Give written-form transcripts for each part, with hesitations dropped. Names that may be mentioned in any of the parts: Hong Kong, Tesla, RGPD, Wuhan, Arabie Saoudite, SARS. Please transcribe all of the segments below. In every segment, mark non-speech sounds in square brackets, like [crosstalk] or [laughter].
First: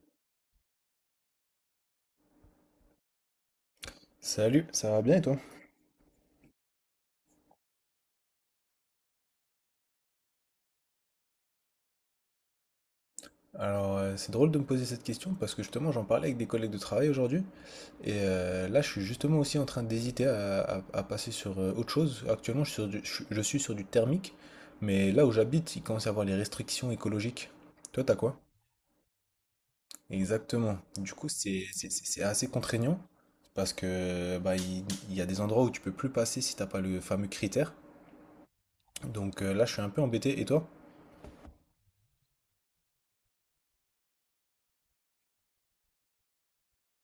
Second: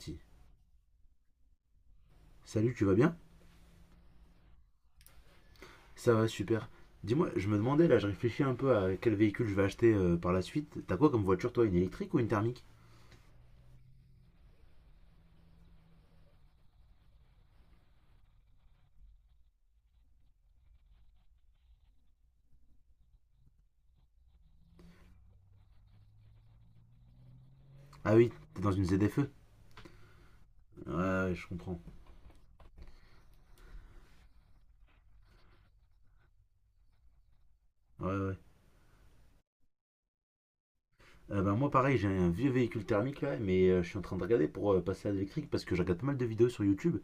Si. Salut, tu vas bien? Salut, ça va bien et toi? Ça va, super. Dis-moi, je me demandais, là, je réfléchis un peu à quel véhicule je vais acheter par la suite. T'as quoi comme voiture, toi? Une électrique ou une thermique? Alors, c'est drôle de me poser cette question parce que justement, j'en parlais avec des collègues de travail aujourd'hui et là, je suis justement aussi en train d'hésiter à passer sur autre chose. Actuellement, je suis sur du thermique, mais là où j'habite, il commence à y avoir les restrictions écologiques. Toi, Ah t'as oui, quoi? t'es dans une ZFE? Exactement. Ouais, Du coup, ouais, je c'est comprends. c'est- c'est- c'est assez contraignant parce que bah, il y a des endroits où tu peux plus passer si t'as pas le fameux critère. Ouais, ouais. Donc là, je suis un peu embêté. Et toi? Bah, moi, pareil, j'ai un vieux véhicule thermique, là, mais je suis en train de regarder pour passer à l'électrique parce que je regarde pas mal de vidéos sur YouTube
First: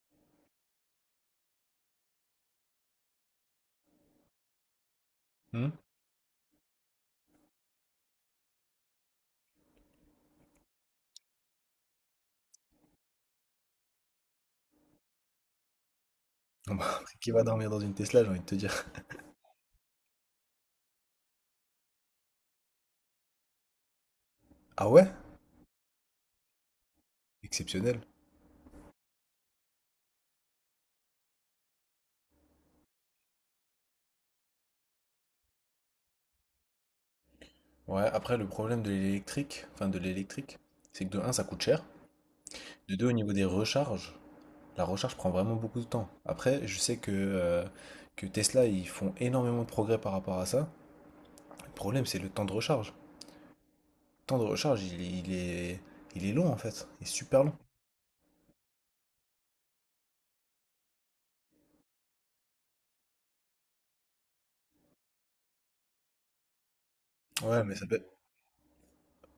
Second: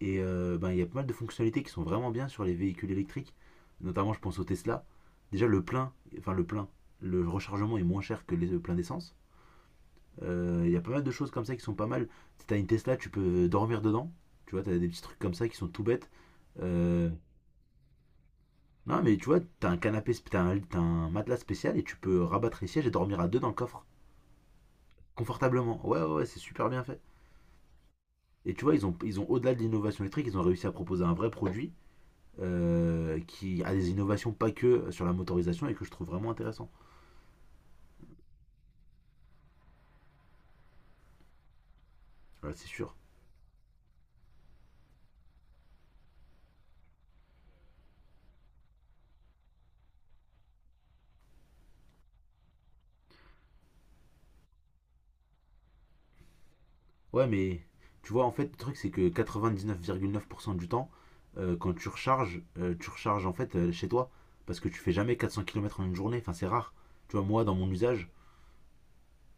et ben, il y a pas mal de fonctionnalités qui sont vraiment bien sur les véhicules électriques. Notamment, je pense au Tesla. Déjà, le Hmm. plein, enfin, le plein, le rechargement est moins cher que le plein d'essence. Il y a pas mal de choses comme ça qui sont pas mal. Si t'as une Tesla, tu peux dormir dedans. Tu vois, t'as des petits trucs comme ça qui sont tout bêtes. [laughs] Bah, Euh, qui va dormir dans une Tesla, j'ai envie de te dire. non, mais tu vois, t'as un canapé, t'as un matelas spécial et tu peux rabattre les sièges et dormir à deux dans le coffre, Ah ouais? confortablement. Ouais, ouais, ouais, c'est super bien fait. Exceptionnel. Et tu vois, ils ont au-delà de l'innovation électrique, ils ont réussi à proposer un vrai produit qui a des innovations pas que sur la motorisation et que je trouve vraiment intéressant. Ouais, après le problème de l'électrique, enfin de l'électrique, c'est que de un ça coûte cher, Voilà, c'est sûr. de 2 au niveau des recharges, la recharge prend vraiment beaucoup de temps. Après, je sais que Tesla ils font énormément de progrès par rapport à ça. Le problème c'est le temps de recharge. Le temps de recharge il est long en fait, il est Ouais, super long. mais tu vois, en fait, le truc, c'est que quatre-vingt-dix-neuf neuf virgule neuf pour cent du temps, quand tu recharges en fait chez toi. Parce que tu fais jamais 400 km en une journée. Enfin, c'est rare. Tu vois, moi, dans Ouais, mon mais ça veut, usage,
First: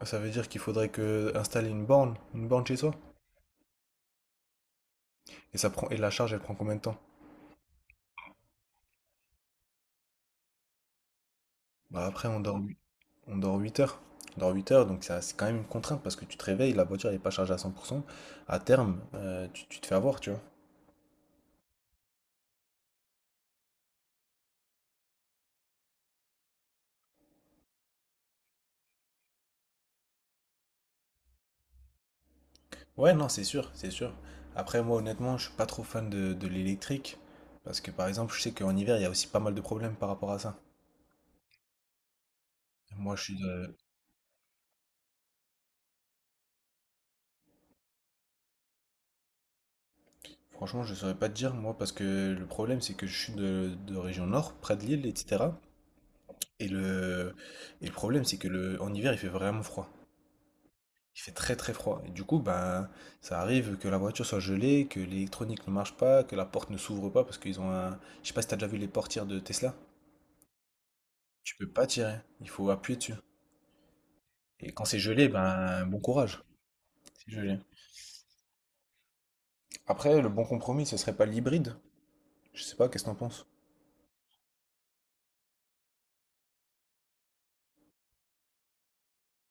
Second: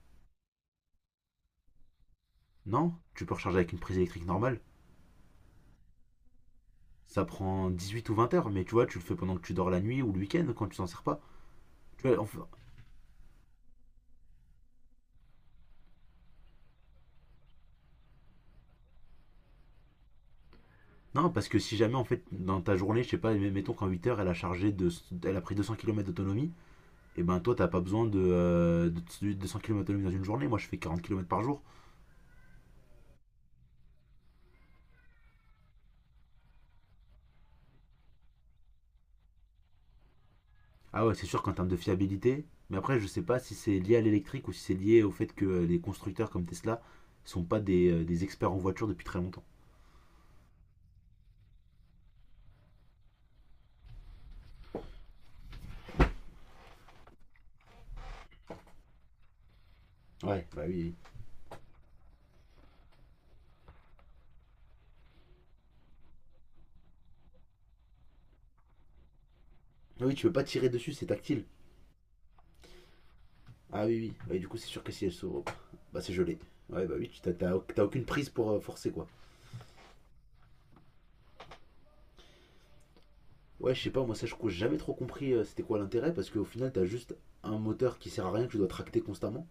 ça veut dire qu'il faudrait que installer une borne chez non, soi. tu peux recharger avec une prise électrique normale. Et la charge elle prend combien de temps? Ça prend 18 ou 20 heures, mais tu vois, tu le fais pendant que tu dors la nuit ou le week-end quand tu t'en sers pas. Bah Tu vois, après on enfin- dort. On dort 8 heures. On dort 8 heures, donc c'est quand même une contrainte parce que tu te réveilles, la voiture n'est pas chargée à 100%. À terme, tu te fais avoir, tu vois. non, parce que si jamais, en fait, dans ta journée, je sais pas, mettons qu'en 8 heures, elle a pris 200 km d'autonomie, et ben toi, t'as pas besoin de 200 km d'autonomie dans une journée. Moi, je fais 40 km par jour. Ouais, non, c'est sûr, c'est sûr. Après, moi, honnêtement, je suis pas trop fan de l'électrique parce que, par exemple, je sais qu'en hiver, il y a aussi pas mal de problèmes par rapport à ça. Ah ouais, c'est sûr qu'en termes de fiabilité, mais après, je Moi, sais je pas suis si de... c'est lié à l'électrique ou si c'est lié au fait que les constructeurs comme Tesla sont pas des, des experts en voiture depuis très longtemps. Franchement, je saurais pas te dire, moi, parce que le problème, c'est que je suis de région nord, près de Lille, etc. Et le, et le problème, c'est que en hiver, il fait vraiment froid. Ouais, bah oui, oui. Il fait très très froid. Et du coup, ben, ça arrive que la voiture soit gelée, que l'électronique ne marche pas, que la porte ne s'ouvre pas parce qu'ils ont un. Je sais pas si t'as déjà vu les portières de Tesla. Ah oui, tu peux pas tirer dessus, c'est tactile. Tu peux pas tirer. Il faut appuyer dessus. Ah oui, oui. Ouais, du coup, c'est Et sûr quand que c'est si elle gelé, s'ouvre, ben, bah bon c'est gelé. courage. Ouais, bah oui, tu C'est t'as- t'as gelé. t'as aucune prise pour forcer quoi. Après, le bon compromis, ce serait pas l'hybride. Je sais pas, qu'est-ce que t'en penses? Ouais, je sais pas, moi ça, je crois que j'ai jamais trop compris c'était quoi l'intérêt parce qu'au final, t'as juste un moteur qui sert à rien que tu dois tracter constamment.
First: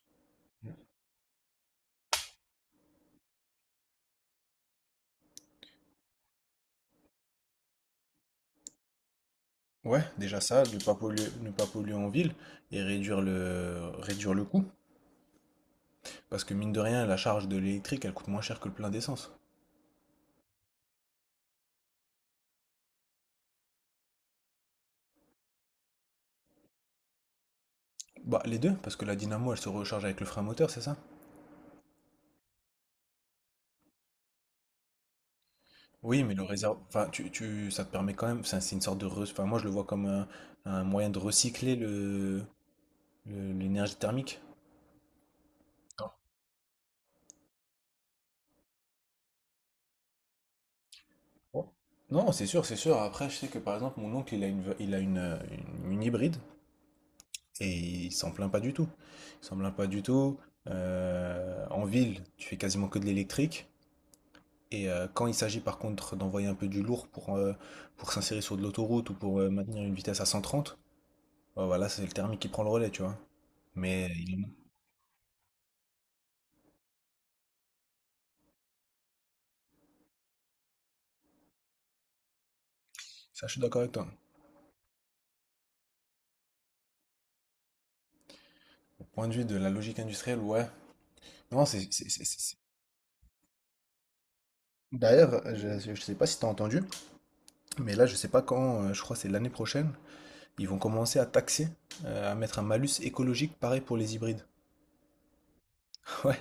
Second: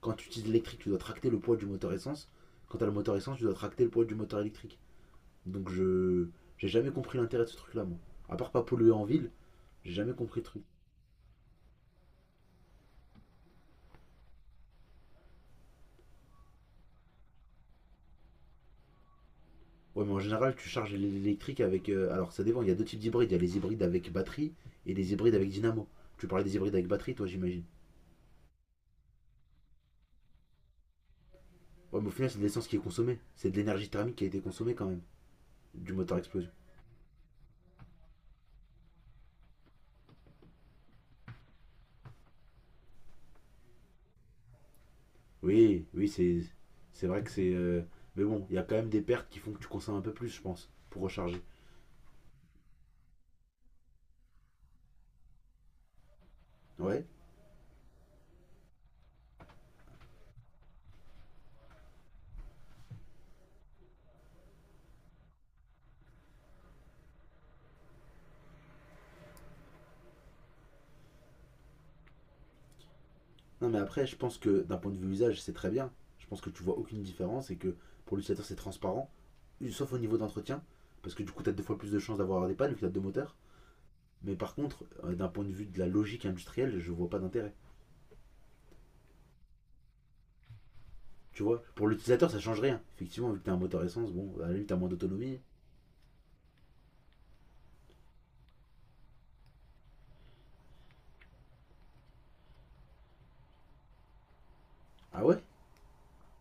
Quand tu utilises l'électrique, tu dois tracter le poids du moteur essence. Quand t'as le moteur essence, tu dois tracter le poids du moteur électrique. Donc je j'ai jamais compris l'intérêt de ce truc-là, moi. À part pas polluer en ville, j'ai Ouais, jamais déjà compris le truc. ça, ne pas polluer, ne pas polluer en ville et réduire le coût. Parce que mine de rien, la charge de l'électrique, elle coûte moins cher que le plein d'essence. Ouais, mais en général, tu charges l'électrique avec. Alors ça dépend, il y a deux types d'hybrides. Il y a les hybrides avec batterie et les hybrides avec dynamo. Tu parlais des hybrides avec batterie, toi, j'imagine. Bah, les deux, parce que la dynamo, elle se recharge avec le frein moteur, c'est ça? Ouais, mais au final, c'est de l'essence qui est consommée. C'est de l'énergie thermique qui a été consommée quand même, du moteur à Oui, mais le explosion. réservoir, enfin, ça te permet quand même, enfin, c'est une sorte enfin, moi je le vois comme un moyen de recycler l'énergie thermique. Oui, oui, c'est vrai que c'est. Mais bon, il y a quand même des pertes qui font que tu consommes un peu plus, je pense, pour recharger. Non, non, c'est sûr, c'est sûr. Après, je sais que par exemple, mon oncle, il a une, une hybride Ouais. et il s'en plaint pas du tout. Il s'en plaint pas du tout. En ville, tu fais quasiment que de l'électrique. Et quand il s'agit par contre d'envoyer un peu du lourd pour s'insérer sur de l'autoroute ou pour maintenir une vitesse à 130, bah voilà, c'est le thermique qui prend le relais, tu vois. Non, mais après, Mais je pense que d'un point de vue usage, c'est très bien. Je pense que tu vois aucune différence et que pour l'utilisateur, c'est transparent, sauf au niveau d'entretien, parce que du coup, tu as deux fois plus de chances d'avoir des pannes vu que tu as deux moteurs. ça, je suis d'accord avec toi. Mais par contre, d'un point de vue de la logique industrielle, je vois pas d'intérêt. Au point de vue de la logique industrielle, ouais. Tu vois, Non, c'est. pour c'est- c'est- l'utilisateur, ça c'est- c'est- change rien. Effectivement, vu que t'as un moteur essence, bon, à la limite, t'as moins d'autonomie. D'ailleurs, je ne sais pas si tu as entendu, mais là, je sais pas quand, je crois que c'est l'année prochaine, ils vont commencer à taxer, à mettre un malus écologique pareil pour les hybrides. Ah ouais. [laughs] Ouais,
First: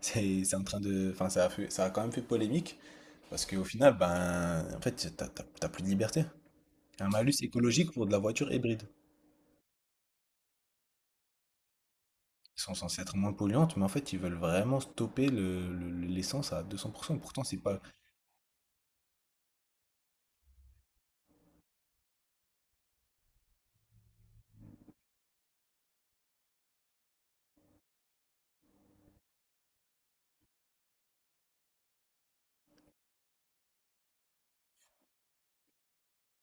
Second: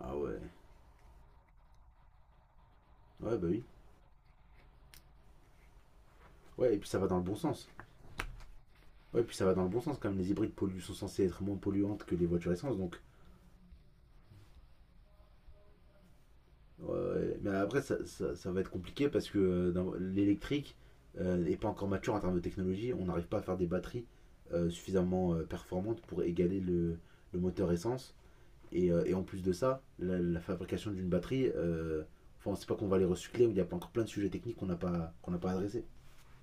Ah ouais. c'est en train de. Enfin, ça a quand même fait polémique, Ouais, parce bah oui. qu'au final, ben, en fait, t'as plus de liberté. Ouais, et puis ça va Un dans le bon malus sens. écologique pour de la voiture hybride. Ouais, et puis ça va dans le bon sens, quand même. Les hybrides polluent, sont censés être moins polluantes que les voitures Ils sont essence, donc censés être moins polluantes, mais en fait, ils veulent vraiment stopper l'essence à ouais, 200%. ouais, Pourtant, mais c'est pas, après, ça va être compliqué parce que l'électrique n'est pas encore mature en termes de technologie. On n'arrive pas à faire des batteries suffisamment performantes pour égaler le moteur essence. Et en plus de ça, la fabrication d'une batterie, enfin, c'est pas qu'on va les recycler, il y a pas encore plein de sujets techniques qu'on n'a pas adressés.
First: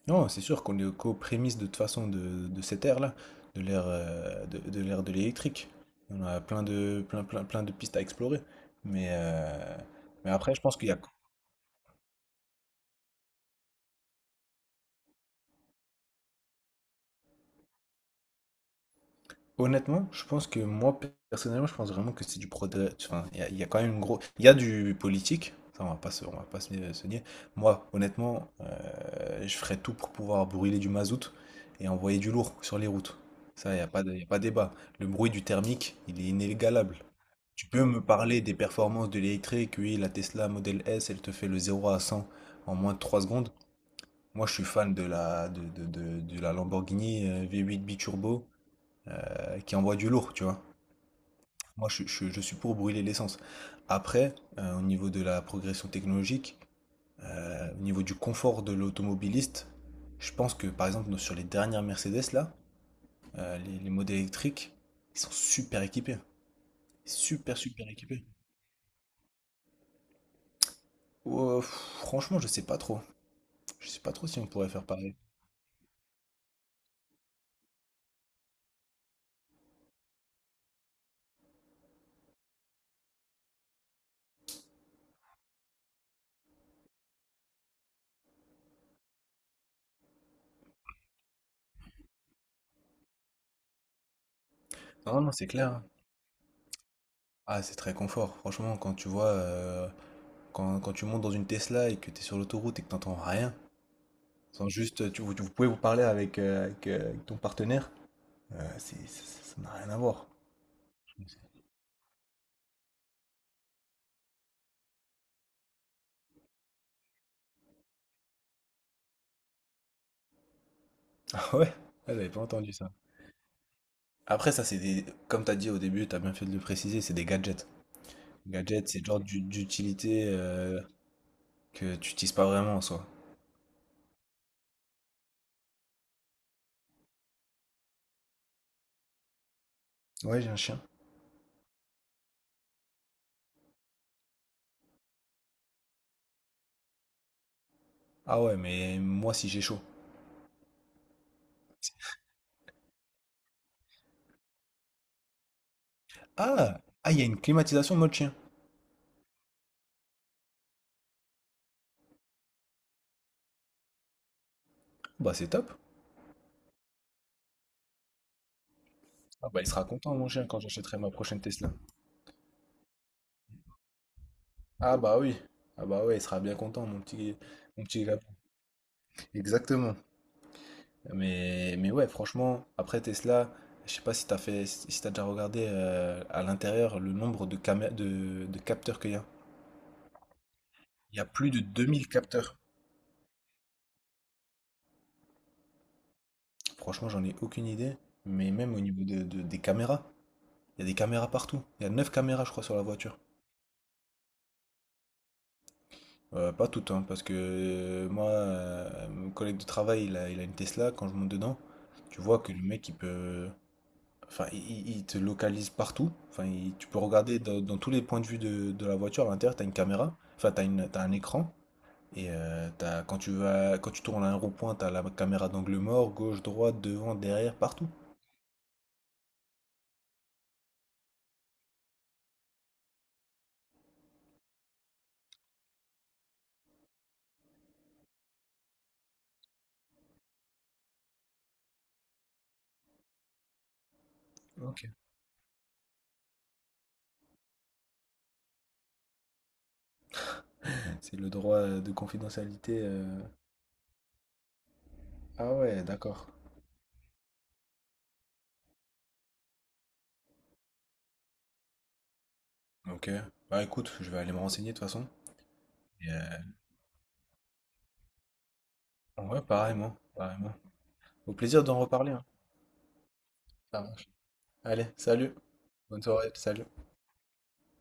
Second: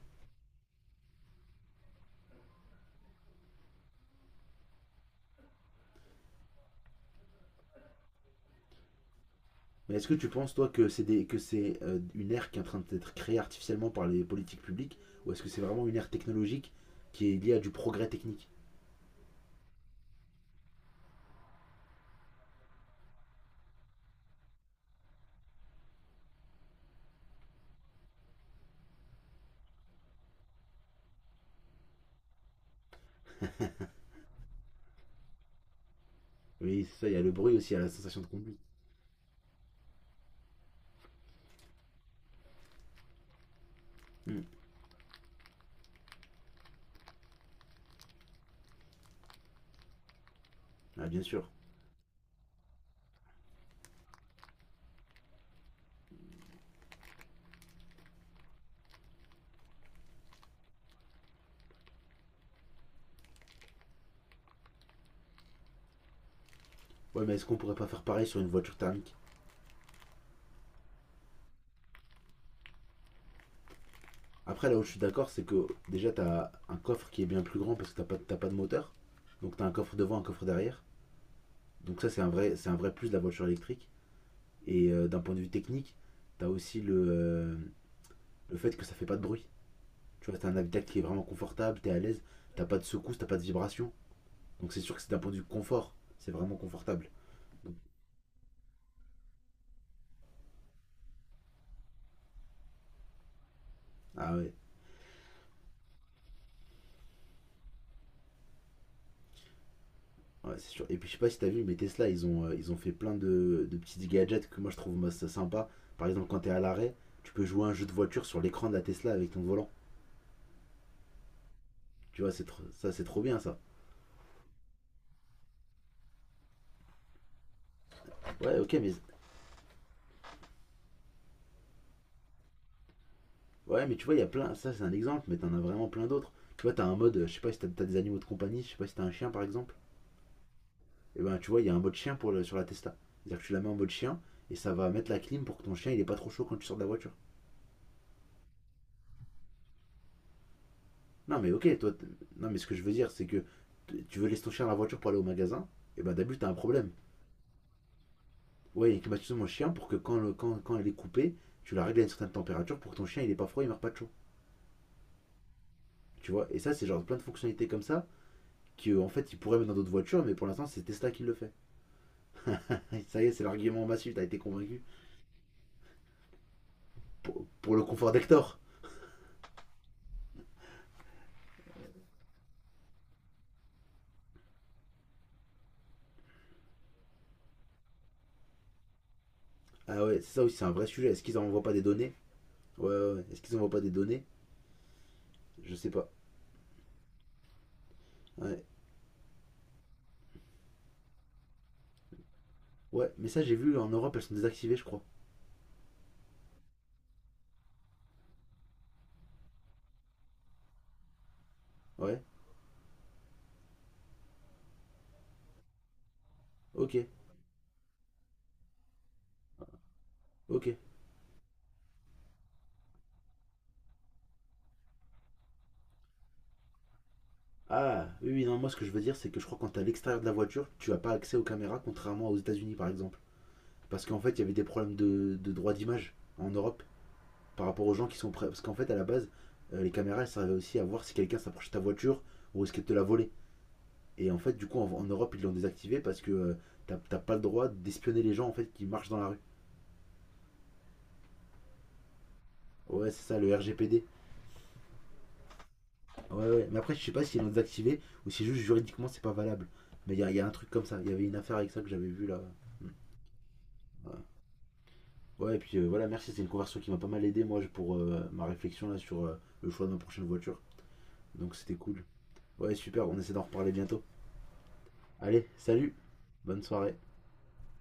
non, c'est sûr qu'on est qu'aux prémices de toute façon de cette ère-là, de l'ère de l'électrique. On a plein de pistes à explorer. Mais euh, Mais est-ce que tu mais penses, après, je toi, pense que qu'il y a que c'est une ère qui est en train d'être créée artificiellement par les politiques publiques, ou est-ce que c'est vraiment une ère technologique qui est liée à du progrès technique? honnêtement, je pense que moi personnellement, je pense vraiment que c'est du progrès. Enfin, il y a quand même il y a du politique. Ça, on va pas se, on va pas se, se nier. Moi, honnêtement, je ferais tout pour pouvoir brûler du mazout et envoyer du lourd sur les routes. Ça, il n'y a pas de, y a pas débat. Le bruit du thermique, il est Oui, inégalable. c'est ça, il y a le bruit Tu aussi, il y a peux la me sensation de parler des conduite. performances de l'électrique? Oui, la Tesla Model S, elle te fait le 0 à 100 en moins de 3 secondes. Hmm. Moi, je suis fan de la Lamborghini V8 Biturbo qui envoie du lourd, tu vois. Ah, bien sûr. Moi, je suis pour brûler l'essence. Après, au niveau de la progression technologique, au niveau du confort de l'automobiliste, je pense que, par exemple, sur les dernières Mercedes, là, les modèles électriques, ils sont super équipés. Ouais, mais est-ce qu'on Super, pourrait pas super faire équipés. pareil sur une voiture thermique? Ouais, pff, franchement, je sais pas trop. Je sais pas trop si on Après, pourrait là où faire je suis pareil. d'accord, c'est que déjà, t'as un coffre qui est bien plus grand parce que t'as pas de moteur. Donc, t'as un coffre devant, un coffre derrière. Donc, ça, c'est un vrai plus de la voiture électrique. Et d'un point de vue technique, t'as aussi le fait que ça fait pas de bruit. Tu vois, t'as un habitacle qui est vraiment confortable, t'es à l'aise, t'as pas de secousses, t'as pas de vibrations. Donc, c'est sûr que c'est d'un Non, point non, de vue c'est clair. confort, c'est vraiment confortable. Ah, Donc, c'est très confort. Franchement, quand tu vois, quand tu montes dans une Tesla et que tu es sur l'autoroute et que t'entends rien, ah ouais, sans juste, vous pouvez vous parler avec ton partenaire, ça n'a rien à voir. ouais, c'est sûr. Et puis je sais pas si t'as vu, [laughs] mais Tesla, ils ont fait plein de petits gadgets que moi je trouve moi, ça sympa. Par exemple, quand t'es à l'arrêt, tu peux jouer à un jeu de voiture sur l'écran de la Tesla avec ton volant. Ah ouais? Ah, Tu j'avais vois, pas entendu ça. ça, c'est trop bien ça. Après, ça, c'est des, comme t'as dit au début, t'as bien fait de le préciser, c'est des gadgets. Ouais, ok, Gadgets, mais c'est le genre d'utilité que tu utilises pas vraiment en soi. ouais, mais tu vois, il y a plein. Ça, c'est un exemple, mais t'en as vraiment plein d'autres. Tu vois, t'as un mode, je sais pas si t'as des animaux de compagnie, je sais pas si t'as un chien par exemple. Ouais, j'ai un chien. Et ben, tu vois, il y a un mode chien pour le, sur la Tesla. C'est-à-dire que tu la mets en mode chien et ça va mettre la clim pour que ton chien il est pas trop chaud quand tu sors de la voiture. Ah ouais, mais moi, si j'ai chaud. Non, mais ok, toi. Non, mais ce que je veux dire, c'est que tu veux laisser ton chien dans la voiture pour aller au magasin, et ben d'abord, t'as un Ah! problème. Ah, il y a une climatisation mode chien. Ouais, il climatise mon chien pour que quand elle est coupée, tu la règles à une certaine température pour que ton chien il est pas froid, il meurt pas de chaud. Bah c'est top. Tu vois, et ça, c'est genre plein de fonctionnalités comme ça, qui en fait, ils Ah pourraient bah il mettre dans sera d'autres content voitures, mon mais pour chien quand l'instant, c'est j'achèterai Tesla ma qui le prochaine fait. Tesla. [laughs] Ça y est, c'est l'argument massif, t'as été convaincu. Ah bah oui. Ah bah ouais, il sera bien content mon petit Pour le mon petit confort gars. d'Hector. Exactement. Mais ouais, franchement, après Tesla, je sais pas si t'as déjà regardé à l'intérieur le nombre de capteurs qu'il y a. Ah ouais, c'est ça aussi, c'est un vrai sujet. Il y Est-ce a qu'ils plus envoient de pas des 2 000 données? capteurs. Ouais, ouais, ouais. Est-ce qu'ils envoient pas des données? Je sais pas. Franchement, j'en ai aucune idée, mais Ouais. même au niveau des caméras, il y a des caméras partout. Il y a 9 caméras je crois sur la Ouais, voiture. mais ça, j'ai vu en Europe, elles sont désactivées, je crois. Pas tout hein, parce que moi, mon collègue de travail, il a une Tesla. Quand je monte dedans, Ouais, tu vois que le mec, il peut. Enfin, il te localise partout. Enfin, tu ok, peux regarder dans tous les points de vue de la voiture. À l'intérieur, t'as une caméra. Enfin, t'as ok. une, t'as un écran. Et quand tu tournes à un rond-point, t'as la caméra d'angle mort, gauche, droite, devant, derrière, partout. Ah, oui, oui, non, moi ce que je veux dire, c'est que je crois que quand t'es à l'extérieur de la voiture, tu n'as pas accès aux caméras, contrairement aux États-Unis par exemple. Parce qu'en fait, il y avait des problèmes de droit d'image en Europe par rapport aux gens qui sont prêts. Parce qu'en fait, à la base, les caméras, elles servaient aussi à voir si quelqu'un s'approchait de ta voiture ou risquait de te la voler. Et en fait, du coup, Ok. en Europe, ils l'ont désactivé parce que t'as pas le droit d'espionner les gens en fait qui marchent dans la rue. C'est le droit de confidentialité. Ouais, c'est ça, le RGPD. Ah ouais, d'accord. Ouais, ouais. Mais après, je sais pas s'ils l'ont désactivé ou si juste juridiquement c'est pas valable. Mais il y a un truc comme ça. Il y avait une affaire avec ça que j'avais vu là. Hmm. Ok. Bah écoute, je vais Ouais. aller me renseigner de toute façon. Ouais, et puis voilà, Et, merci, c'est une conversion qui m'a pas mal aidé, moi, pour ma réflexion là sur ouais, le choix de pareillement, ma prochaine pareillement. voiture. Au Donc plaisir c'était d'en cool. reparler, hein. Ouais, super, on essaie d'en reparler Ça bientôt. marche. Allez, salut. Allez, salut, Bonne soirée, bonne salut. soirée.